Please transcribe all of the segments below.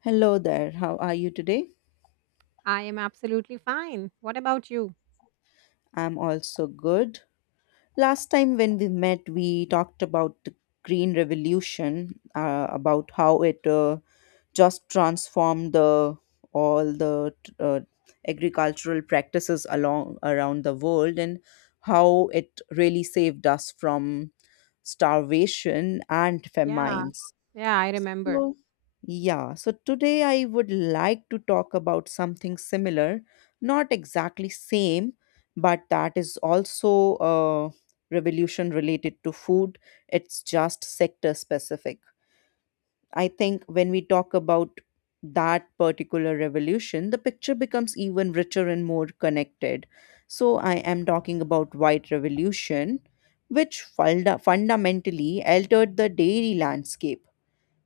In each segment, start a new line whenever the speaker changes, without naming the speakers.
Hello there, how are you today?
I am absolutely fine. What about you?
I'm also good. Last time when we met, we talked about the Green Revolution, about how it just transformed the all the agricultural practices along around the world and how it really saved us from starvation and
Yeah,
famines.
yeah, I remember.
So, yeah, so today I would like to talk about something similar, not exactly same, but that is also a revolution related to food. It's just sector specific. I think when we talk about that particular revolution, the picture becomes even richer and more connected. So I am talking about white revolution, which fundamentally altered the dairy landscape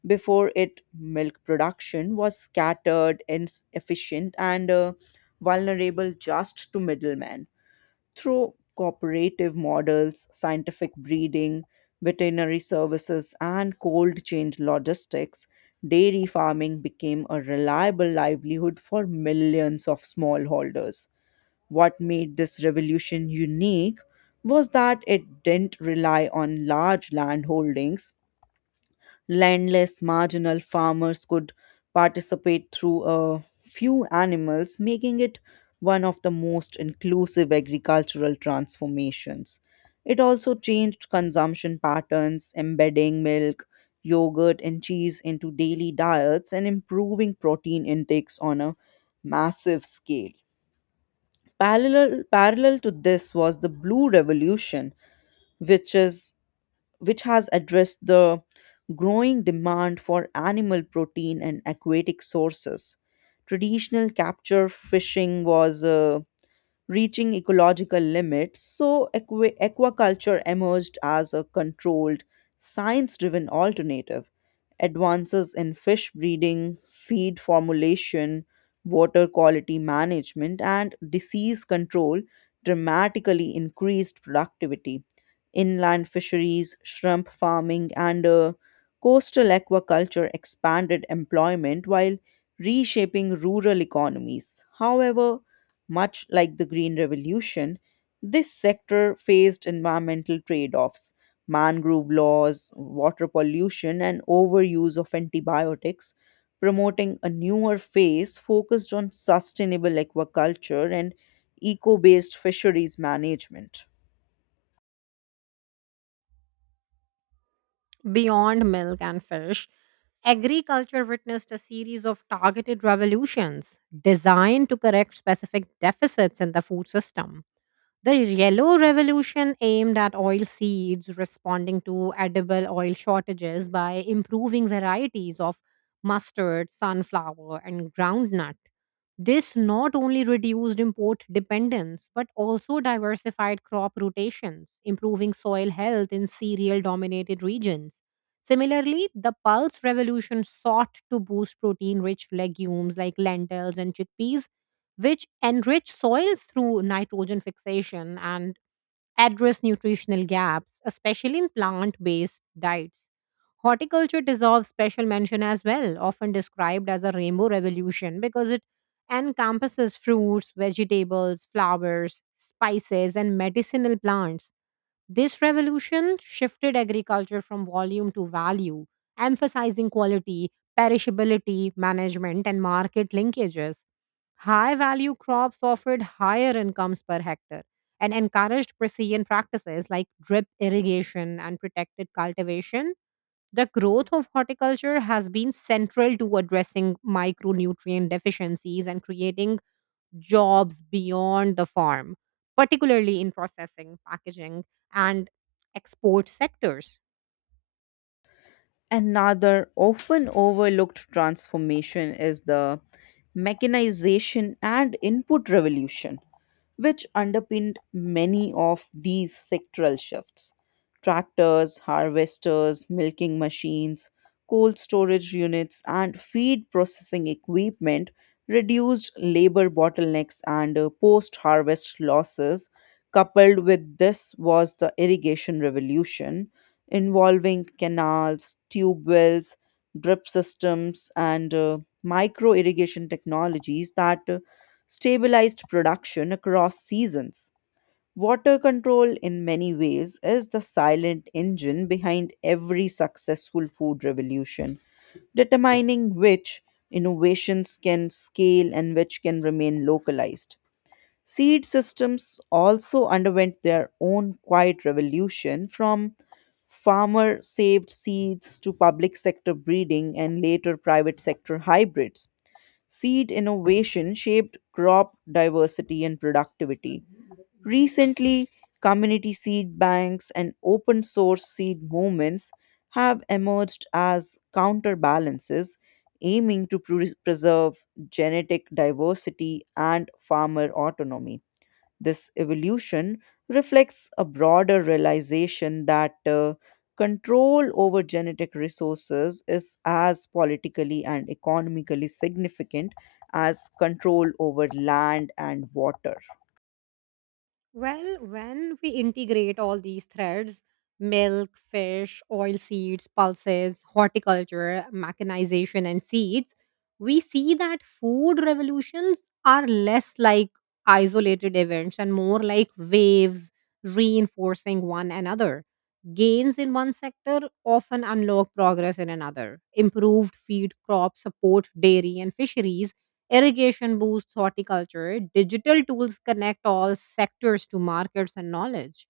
before it, milk production was scattered, inefficient, and vulnerable just to middlemen. Through cooperative models, scientific breeding, veterinary services, and cold chain logistics, dairy farming became a reliable livelihood for millions of smallholders. What made this revolution unique was that it didn't rely on large landholdings landless marginal farmers could participate through a few animals, making it one of the most inclusive agricultural transformations. It also changed consumption patterns, embedding milk, yogurt, and cheese into daily diets and improving protein intakes on a massive scale. Parallel to this was the Blue Revolution, which is which has addressed the growing demand for animal protein and aquatic sources. Traditional capture fishing was reaching ecological limits, so aquaculture emerged as a controlled, science driven alternative. Advances in fish breeding, feed formulation, water quality management, and disease control dramatically increased productivity. Inland fisheries, shrimp farming, and coastal aquaculture expanded employment while reshaping rural economies. However, much like the Green Revolution, this sector faced environmental trade offs. Mangrove laws, water pollution, and overuse of antibiotics, promoting a newer phase focused on sustainable aquaculture and eco based fisheries management.
Beyond milk and fish, agriculture witnessed a series of targeted revolutions designed to correct specific deficits in the food system. The Yellow Revolution aimed at oil seeds, responding to edible oil shortages by improving varieties of mustard, sunflower, and groundnut. This not only reduced import dependence, but also diversified crop rotations, improving soil health in cereal dominated regions. Similarly, the pulse revolution sought to boost protein rich legumes like lentils and chickpeas, which enrich soils through nitrogen fixation and address nutritional gaps, especially in plant based diets. Horticulture deserves special mention as well, often described as a rainbow revolution because it encompasses fruits, vegetables, flowers, spices, and medicinal plants. This revolution shifted agriculture from volume to value, emphasizing quality, perishability, management, and market linkages. High value crops offered higher incomes per hectare and encouraged precision practices like drip irrigation and protected cultivation. The growth of horticulture has been central to addressing micronutrient deficiencies and creating jobs beyond the farm, particularly in processing, packaging, and export sectors.
Another often overlooked transformation is the mechanization and input revolution, which underpinned many of these sectoral shifts. Tractors, harvesters, milking machines, cold storage units, and feed processing equipment reduced labor bottlenecks and post harvest losses. Coupled with this was the irrigation revolution involving canals, tube wells, drip systems, and micro irrigation technologies that stabilized production across seasons. Water control, in many ways, is the silent engine behind every successful food revolution, determining which innovations can scale and which can remain localized. Seed systems also underwent their own quiet revolution from farmer saved seeds to public sector breeding and later private sector hybrids seed innovation shaped crop diversity and productivity. Recently, community seed banks and open source seed movements have emerged as counterbalances, aiming to preserve genetic diversity and farmer autonomy. This evolution reflects a broader realization that control over genetic resources is as politically and economically significant as control over land and water.
Well, when we integrate all these threads: milk, fish, oil seeds, pulses, horticulture, mechanization, and seeds, we see that food revolutions are less like isolated events and more like waves reinforcing one another. Gains in one sector often unlock progress in another. Improved feed crops support dairy and fisheries. Irrigation boosts horticulture. Digital tools connect all sectors to markets and knowledge.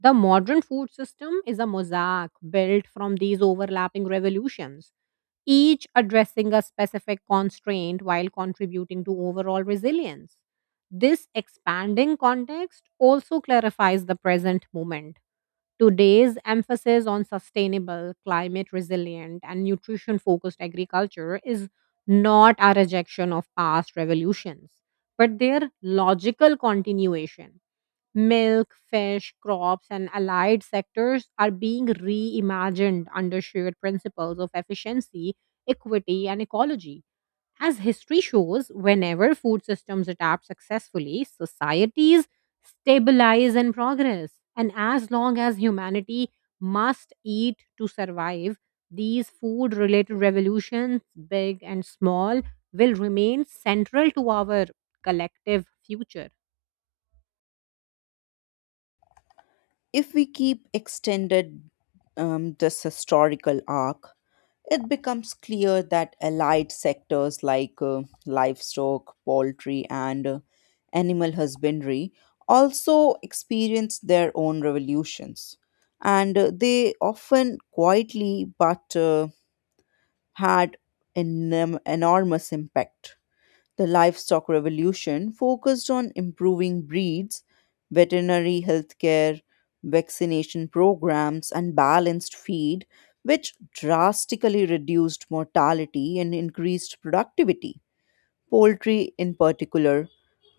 The modern food system is a mosaic built from these overlapping revolutions, each addressing a specific constraint while contributing to overall resilience. This expanding context also clarifies the present moment. Today's emphasis on sustainable, climate resilient, and nutrition focused agriculture is not a rejection of past revolutions, but their logical continuation. Milk, fish, crops, and allied sectors are being reimagined under shared principles of efficiency, equity, and ecology. As history shows, whenever food systems adapt successfully, societies stabilize and progress. And as long as humanity must eat to survive, these food related revolutions, big and small, will remain central to our collective future.
If we keep extended this historical arc, it becomes clear that allied sectors like livestock, poultry, and animal husbandry also experience their own revolutions. And they often quietly but had an enormous impact. The livestock revolution focused on improving breeds, veterinary healthcare, vaccination programs, and balanced feed, which drastically reduced mortality and increased productivity poultry in particular,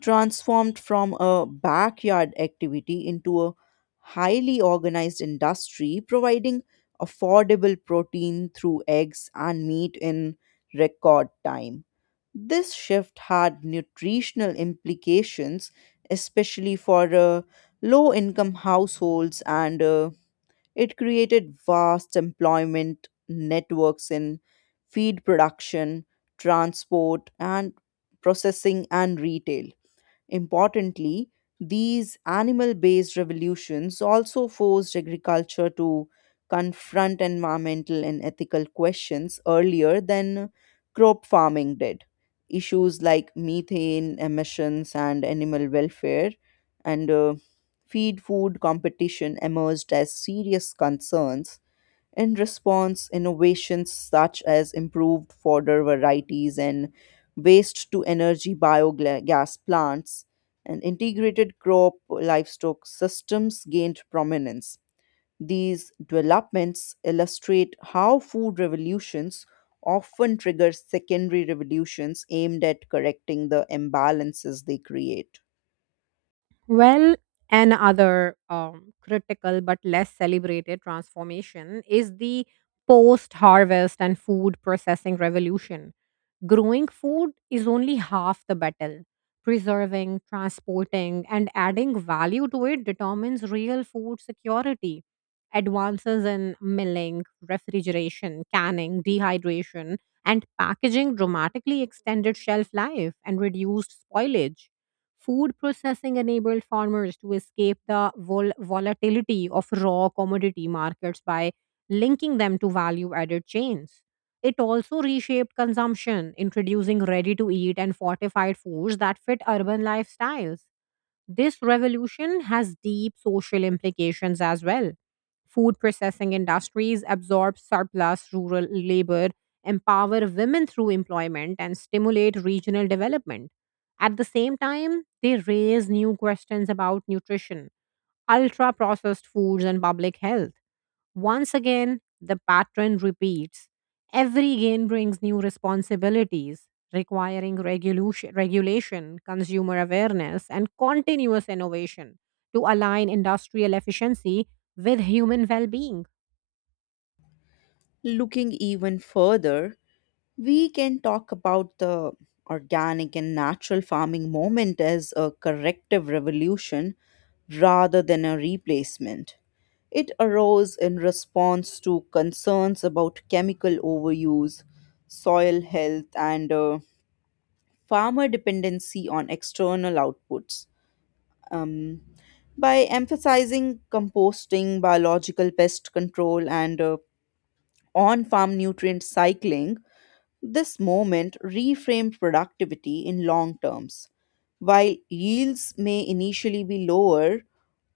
transformed from a backyard activity into a highly organized industry, providing affordable protein through eggs and meat in record time. This shift had nutritional implications, especially for low income households, and it created vast employment networks in feed production, transport, and processing and retail. Importantly, these animal based revolutions also forced agriculture to confront environmental and ethical questions earlier than crop farming did. Issues like methane emissions and animal welfare and feed food competition emerged as serious concerns in response, innovations such as improved fodder varieties and waste to energy biogas plants and integrated crop livestock systems gained prominence. These developments illustrate how food revolutions often trigger secondary revolutions aimed at correcting the imbalances they create.
Well, another critical but less celebrated transformation is the post harvest and food processing revolution. Growing food is only half the battle. Preserving, transporting, and adding value to it determines real food security. Advances in milling, refrigeration, canning, dehydration, and packaging dramatically extended shelf life and reduced spoilage. Food processing enabled farmers to escape the volatility of raw commodity markets by linking them to value added chains. It also reshaped consumption, introducing ready to eat and fortified foods that fit urban lifestyles. This revolution has deep social implications as well. Food processing industries absorb surplus rural labor, empower women through employment, and stimulate regional development. At the same time, they raise new questions about nutrition, ultra processed foods, and public health. Once again, the pattern repeats. Every gain brings new responsibilities, requiring regulation, consumer awareness, and continuous innovation to align industrial efficiency with human well being.
Looking even further, we can talk about the organic and natural farming movement as a corrective revolution rather than a replacement. It arose in response to concerns about chemical overuse, soil health, and farmer dependency on external outputs. Um, by emphasizing composting, biological pest control, and on farm nutrient cycling, this moment reframed productivity in long terms. While yields may initially be lower,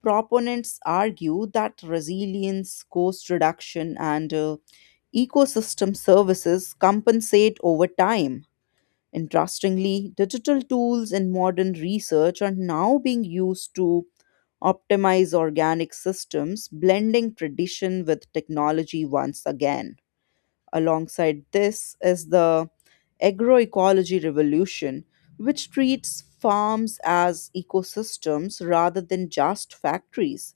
proponents argue that resilience, cost reduction, and ecosystem services compensate over time. Interestingly, digital tools in modern research are now being used to optimize organic systems, blending tradition with technology once again. Alongside this is the agroecology revolution, which treats farms as ecosystems rather than just factories.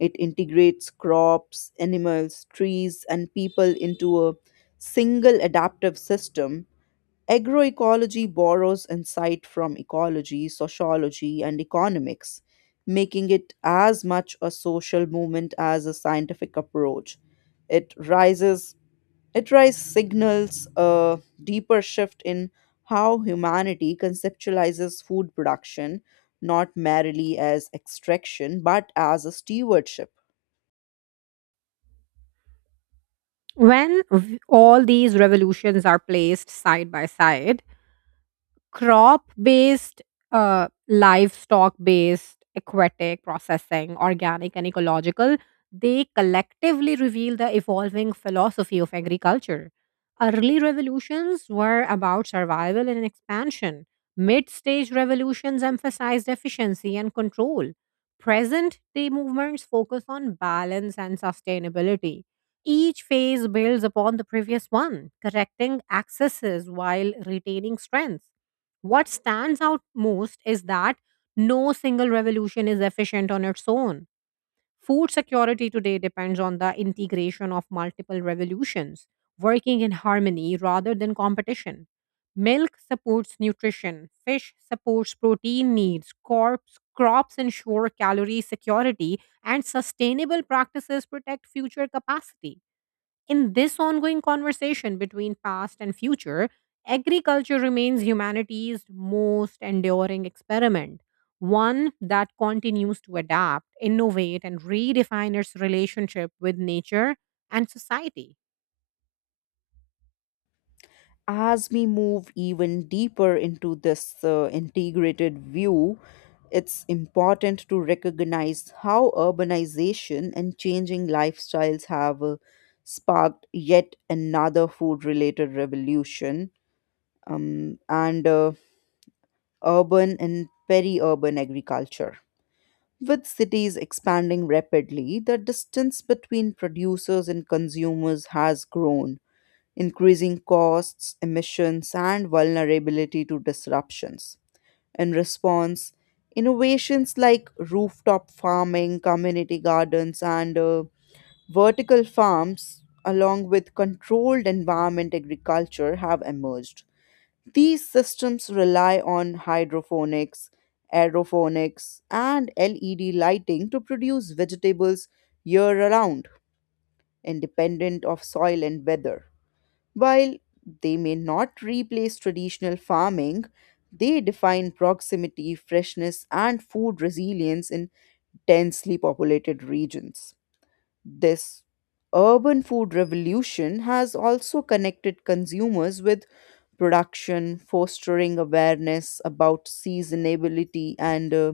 It integrates crops, animals, trees, and people into a single adaptive system. Agroecology borrows insight from ecology, sociology, and economics, making it as much a social movement as a scientific approach. It rises it rise signals a deeper shift in how humanity conceptualizes food production, not merely as extraction, but as a stewardship.
When all these revolutions are placed side by side, crop based, livestock based, aquatic processing, organic, and ecological, they collectively reveal the evolving philosophy of agriculture. Early revolutions were about survival and expansion. Mid stage revolutions emphasized efficiency and control. Present day movements focus on balance and sustainability. Each phase builds upon the previous one, correcting excesses while retaining strength. What stands out most is that no single revolution is efficient on its own. Food security today depends on the integration of multiple revolutions, working in harmony rather than competition. Milk supports nutrition, fish supports protein needs, crops ensure calorie security, and sustainable practices protect future capacity. In this ongoing conversation between past and future, agriculture remains humanity's most enduring experiment, one that continues to adapt, innovate, and redefine its relationship with nature and society.
As we move even deeper into this integrated view, it's important to recognize how urbanization and changing lifestyles have sparked yet another food related revolution. And urban and peri urban agriculture. With cities expanding rapidly, the distance between producers and consumers has grown, increasing costs, emissions, and vulnerability to disruptions. In response, innovations like rooftop farming, community gardens, and vertical farms, along with controlled environment agriculture, have emerged these systems rely on hydroponics, aeroponics, and LED lighting to produce vegetables year round, independent of soil and weather. While they may not replace traditional farming, they define proximity, freshness, and food resilience in densely populated regions. This urban food revolution has also connected consumers with production, fostering awareness about seasonability and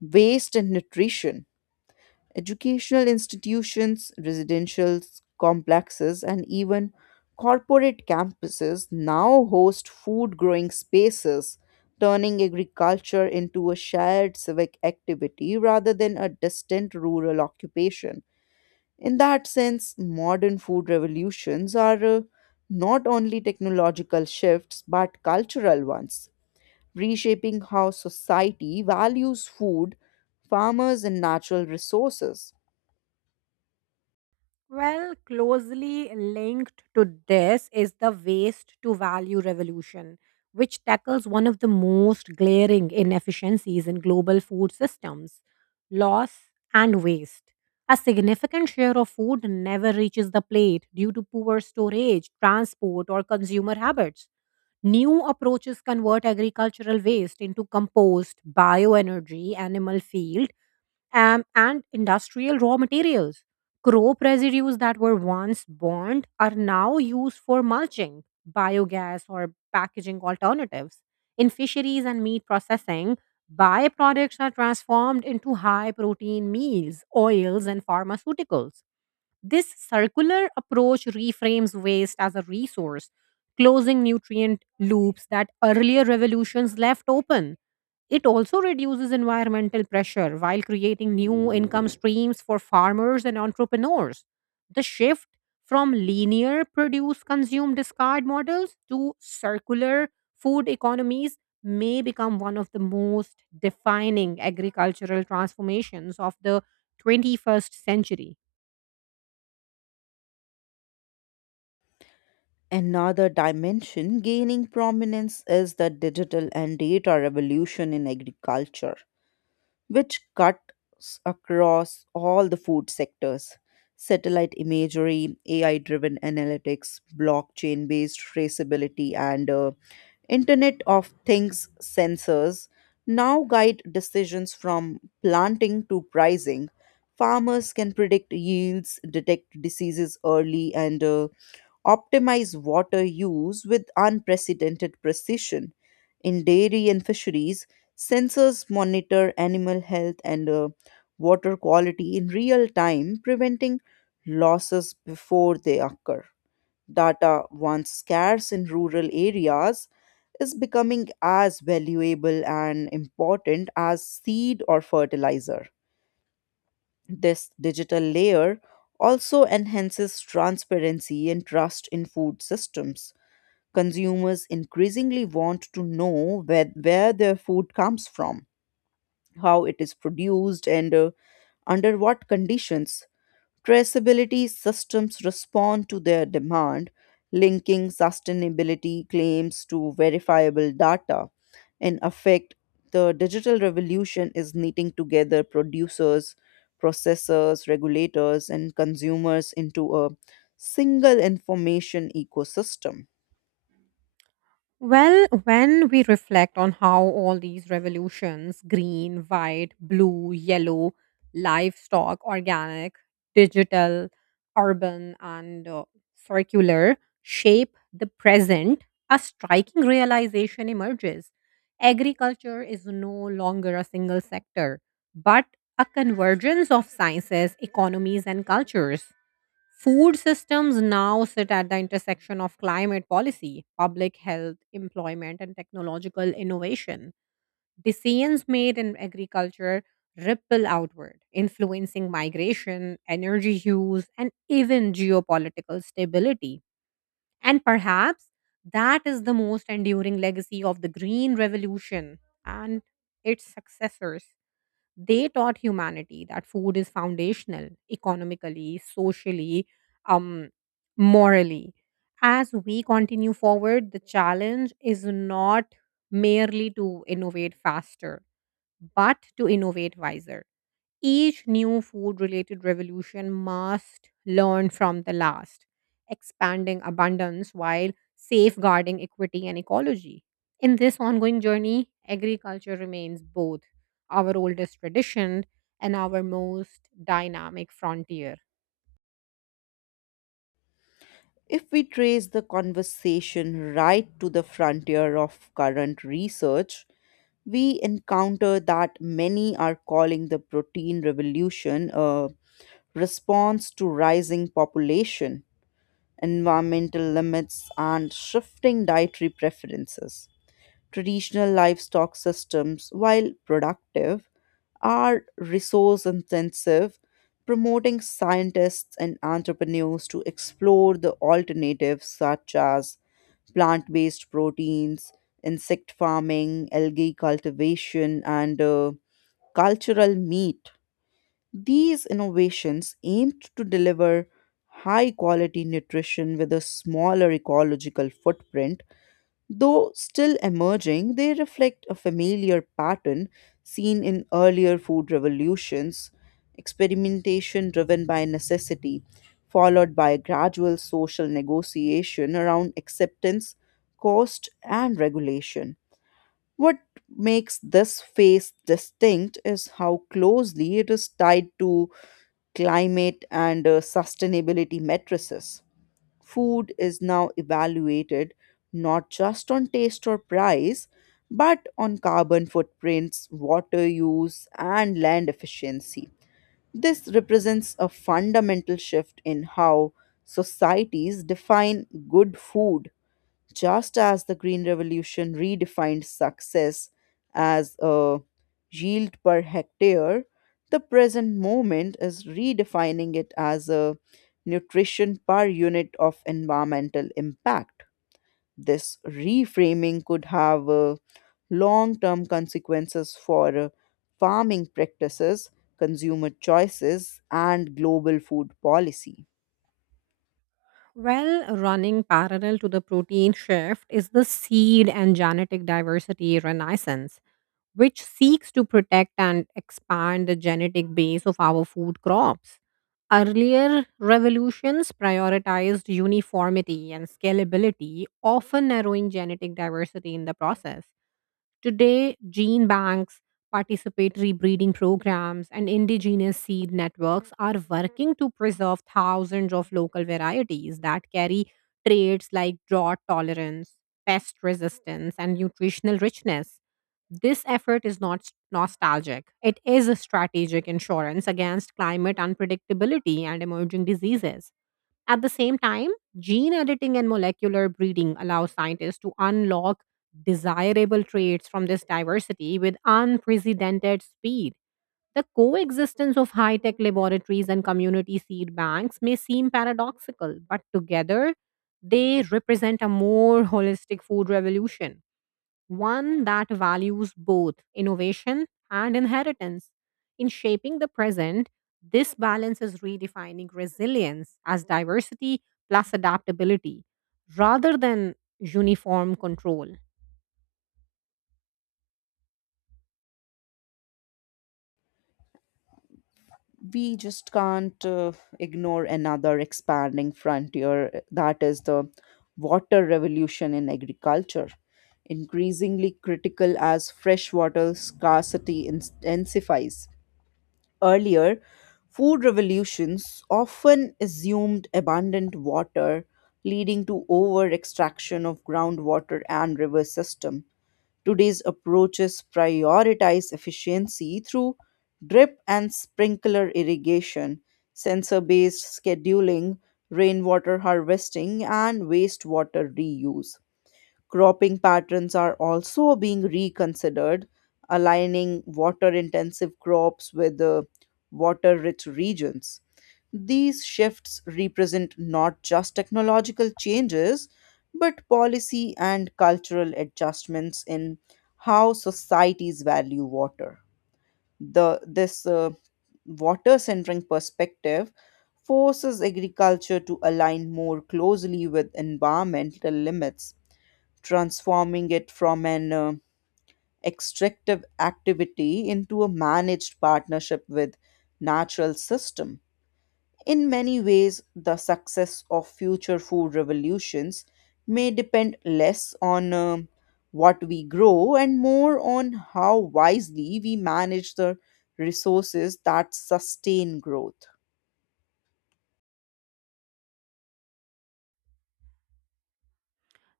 waste and nutrition. Educational institutions, residential complexes, and even corporate campuses now host food growing spaces, turning agriculture into a shared civic activity rather than a distant rural occupation. In that sense, modern food revolutions are not only technological shifts but cultural ones, reshaping how society values food, farmers, and natural resources.
Well, closely linked to this is the waste to value revolution, which tackles one of the most glaring inefficiencies in global food systems: loss and waste. A significant share of food never reaches the plate due to poor storage, transport, or consumer habits. New approaches convert agricultural waste into compost, bioenergy, animal feed, and industrial raw materials. Crop residues that were once burned are now used for mulching, biogas, or packaging alternatives. In fisheries and meat processing, byproducts are transformed into high protein meals, oils, and pharmaceuticals. This circular approach reframes waste as a resource, closing nutrient loops that earlier revolutions left open. It also reduces environmental pressure while creating new income streams for farmers and entrepreneurs. The shift from linear produce consume discard models to circular food economies may become one of the most defining agricultural transformations of the 21st century.
Another dimension gaining prominence is the digital and data revolution in agriculture, which cuts across all the food sectors. Satellite imagery, AI driven analytics, blockchain based traceability, and Internet of Things sensors now guide decisions from planting to pricing. Farmers can predict yields, detect diseases early, and optimize water use with unprecedented precision. In dairy and fisheries, sensors monitor animal health and water quality in real time, preventing losses before they occur. Data, once scarce in rural areas, is becoming as valuable and important as seed or fertilizer. This digital layer also enhances transparency and trust in food systems. Consumers increasingly want to know where their food comes from, how it is produced, and under what conditions. Traceability systems respond to their demand, linking sustainability claims to verifiable data. In effect, the digital revolution is knitting together producers, processors, regulators, and consumers into a single information ecosystem.
Well, when we reflect on how all these revolutions: green, white, blue, yellow, livestock, organic, digital, urban, and circular shape the present, a striking realization emerges. Agriculture is no longer a single sector, but a convergence of sciences, economies, and cultures. Food systems now sit at the intersection of climate policy, public health, employment, and technological innovation. Decisions made in agriculture ripple outward, influencing migration, energy use, and even geopolitical stability. And perhaps that is the most enduring legacy of the Green Revolution and its successors. They taught humanity that food is foundational economically, socially, um, morally. As we continue forward, the challenge is not merely to innovate faster, but to innovate wiser. Each new food related revolution must learn from the last, expanding abundance while safeguarding equity and ecology. In this ongoing journey, agriculture remains both our oldest tradition and our most dynamic frontier.
If we trace the conversation right to the frontier of current research, we encounter that many are calling the protein revolution a response to rising population, environmental limits, and shifting dietary preferences. Traditional livestock systems, while productive, are resource intensive, promoting scientists and entrepreneurs to explore the alternatives such as plant based proteins, insect farming, algae cultivation, and cultural meat. These innovations aimed to deliver high quality nutrition with a smaller ecological footprint though still emerging, they reflect a familiar pattern seen in earlier food revolutions experimentation driven by necessity, followed by a gradual social negotiation around acceptance, cost, and regulation. What makes this phase distinct is how closely it is tied to climate and sustainability matrices. Food is now evaluated not just on taste or price, but on carbon footprints, water use, and land efficiency. This represents a fundamental shift in how societies define good food just as the Green Revolution redefined success as a yield per hectare, the present moment is redefining it as a nutrition per unit of environmental impact. This reframing could have long term consequences for farming practices, consumer choices, and global food policy.
Well, running parallel to the protein shift is the seed and genetic diversity renaissance, which seeks to protect and expand the genetic base of our food crops. Earlier revolutions prioritized uniformity and scalability, often narrowing genetic diversity in the process. Today, gene banks, participatory breeding programs, and indigenous seed networks are working to preserve thousands of local varieties that carry traits like drought tolerance, pest resistance, and nutritional richness. This effort is not nostalgic. It is a strategic insurance against climate unpredictability and emerging diseases. At the same time, gene editing and molecular breeding allow scientists to unlock desirable traits from this diversity with unprecedented speed. The coexistence of high tech laboratories and community seed banks may seem paradoxical, but together they represent a more holistic food revolution, one that values both innovation and inheritance. In shaping the present, this balance is redefining resilience as diversity plus adaptability rather than uniform control.
We just can't ignore another expanding frontier that is the water revolution in agriculture increasingly critical as freshwater scarcity intensifies earlier food revolutions often assumed abundant water leading to over extraction of groundwater and river system. Today's approaches prioritize efficiency through drip and sprinkler irrigation, sensor based scheduling, rainwater harvesting, and wastewater reuse. Cropping patterns are also being reconsidered, aligning water intensive crops with water rich regions. These shifts represent not just technological changes, but policy and cultural adjustments in how societies value water. This water centric perspective forces agriculture to align more closely with environmental limits transforming it from an extractive activity into a managed partnership with natural system. In many ways, the success of future food revolutions may depend less on what we grow and more on how wisely we manage the resources that sustain growth.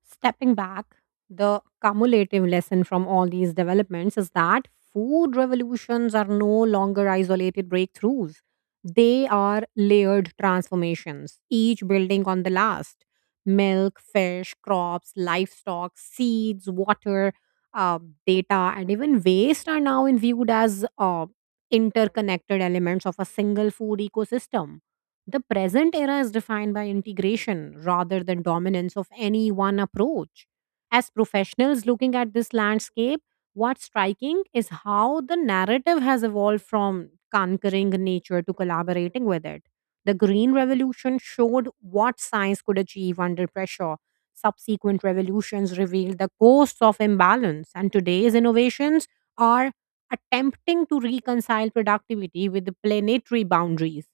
Stepping back, the cumulative lesson from all these developments is that food revolutions are no longer isolated breakthroughs. They are layered transformations, each building on the last. Milk, fish, crops, livestock, seeds, water, uh, data, and even waste are now viewed as interconnected elements of a single food ecosystem. The present era is defined by integration rather than dominance of any one approach. As professionals looking at this landscape, what's striking is how the narrative has evolved from conquering nature to collaborating with it. The Green Revolution showed what science could achieve under pressure. Subsequent revolutions revealed the costs of imbalance, and today's innovations are attempting to reconcile productivity with the planetary boundaries.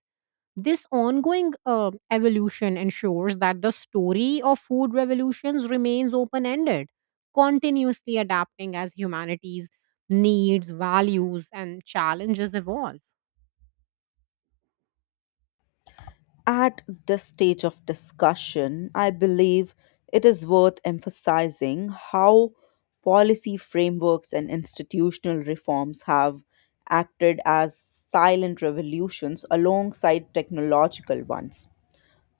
This ongoing evolution ensures that the story of food revolutions remains open ended, continuously adapting as humanity's needs, values, and challenges evolve.
At this stage of discussion, I believe it is worth emphasizing how policy frameworks and institutional reforms have acted as silent revolutions alongside technological ones.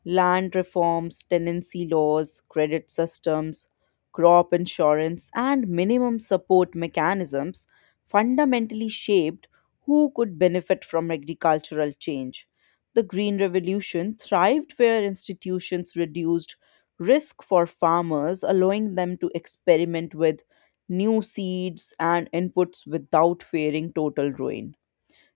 Land reforms, tenancy laws, credit systems, crop insurance, and minimum support mechanisms fundamentally shaped who could benefit from agricultural change. The Green Revolution thrived where institutions reduced risk for farmers, allowing them to experiment with new seeds and inputs without fearing total ruin.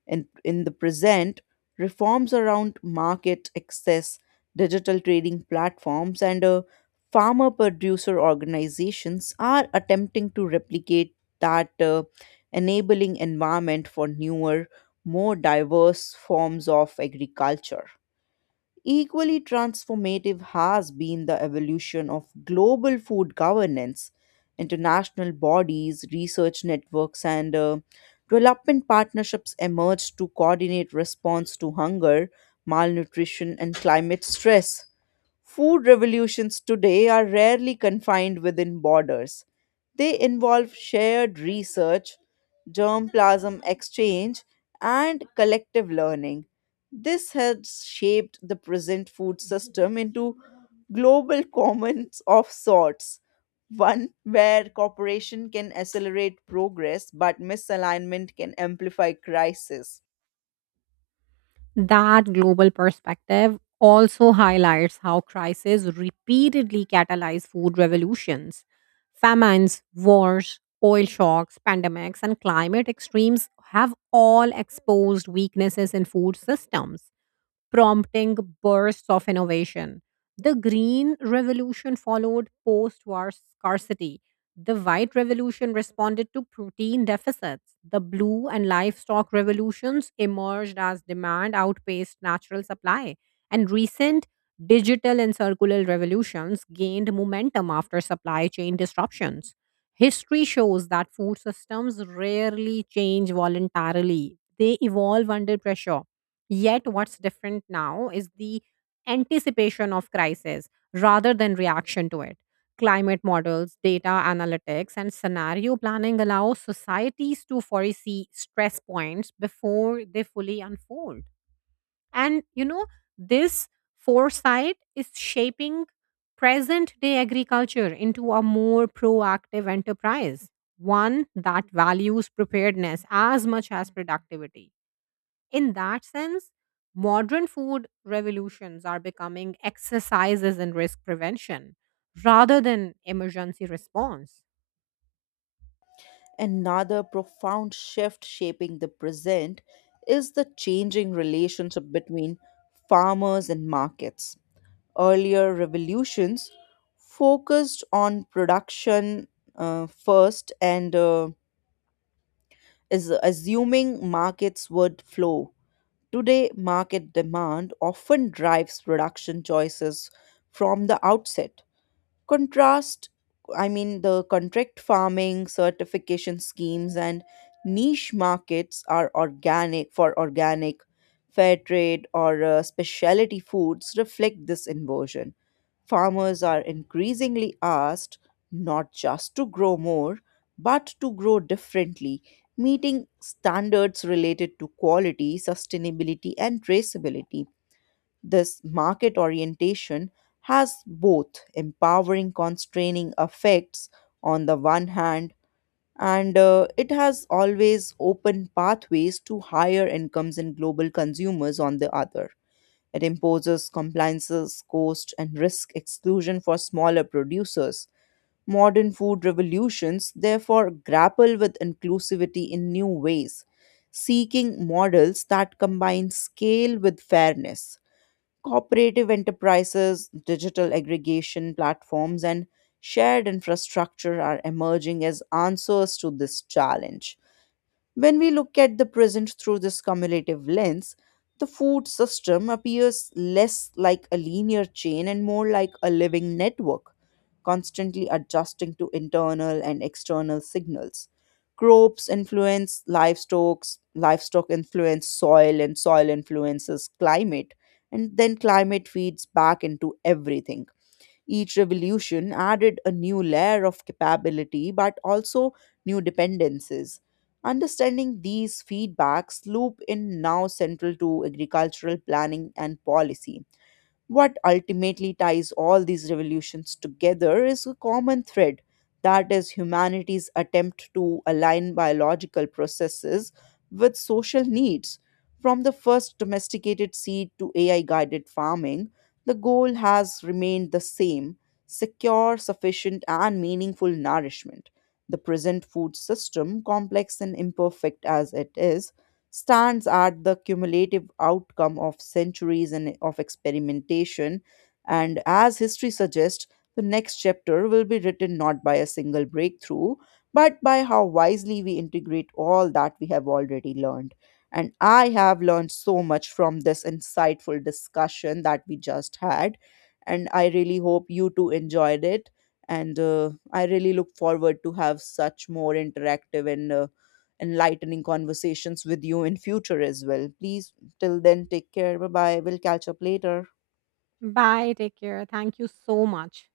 And in the present, reforms around market access, digital trading platforms, and farmer producer organizations are attempting to replicate that enabling environment for newer, more diverse forms of agriculture. Equally transformative has been the evolution of global food governance. International bodies, research networks, and development partnerships emerged to coordinate response to hunger, malnutrition, and climate stress. Food revolutions today are rarely confined within borders. They involve shared research, germplasm exchange, and collective learning. This has shaped the present food system into global commons of sorts, one where cooperation can accelerate progress but misalignment can amplify crisis.
That global perspective also highlights how crises repeatedly catalyze food revolutions. Famines, wars, oil shocks, pandemics, and climate extremes have all exposed weaknesses in food systems, prompting bursts of innovation. The Green Revolution followed post war scarcity. The White Revolution responded to protein deficits. The Blue and Livestock Revolutions emerged as demand outpaced natural supply. And recent digital and circular revolutions gained momentum after supply chain disruptions. History shows that food systems rarely change voluntarily, they evolve under pressure. Yet, what's different now is the anticipation of crisis rather than reaction to it. Climate models, data analytics, and scenario planning allow societies to foresee stress points before they fully unfold. And, this foresight is shaping present day agriculture into a more proactive enterprise, one that values preparedness as much as productivity. In that sense, modern food revolutions are becoming exercises in risk prevention rather than emergency response.
Another profound shift shaping the present is the changing relationship between farmers and markets. Earlier revolutions focused on production first and is assuming markets would flow. Today, market demand often drives production choices from the outset. Contrast, I mean, the contract farming, certification schemes, and niche markets are organic for organic, fair trade, or specialty foods reflect this inversion. Farmers are increasingly asked not just to grow more, but to grow differently, meeting standards related to quality, sustainability, and traceability. This market orientation has both empowering constraining effects. On the one hand, and it has always opened pathways to higher incomes and global consumers on the other. It imposes compliances, cost, and risk exclusion for smaller producers. Modern food revolutions therefore grapple with inclusivity in new ways, seeking models that combine scale with fairness. Cooperative enterprises, digital aggregation platforms, and shared infrastructure are emerging as answers to this challenge. When we look at the present through this cumulative lens, the food system appears less like a linear chain and more like a living network, constantly adjusting to internal and external signals. Crops influence livestock, livestock influence soil, and soil influences climate, and then climate feeds back into everything. Each revolution added a new layer of capability, but also new dependencies. Understanding these feedbacks loop in now central to agricultural planning and policy. What ultimately ties all these revolutions together is a common thread, that is, humanity's attempt to align biological processes with social needs. From the first domesticated seed to AI guided farming, the goal has remained the same: secure, sufficient, and meaningful nourishment. The present food system, complex and imperfect as it is, stands at the cumulative outcome of centuries and of experimentation. And as history suggests, the next chapter will be written not by a single breakthrough, but by how wisely we integrate all that we have already learned. And I have learned so much from this insightful discussion that we just had. And I really hope you too enjoyed it. And I really look forward to have such more interactive and enlightening conversations with you in future as well. Please, till then, take care. Bye bye, we'll catch up later.
Bye, take care. Thank you so much.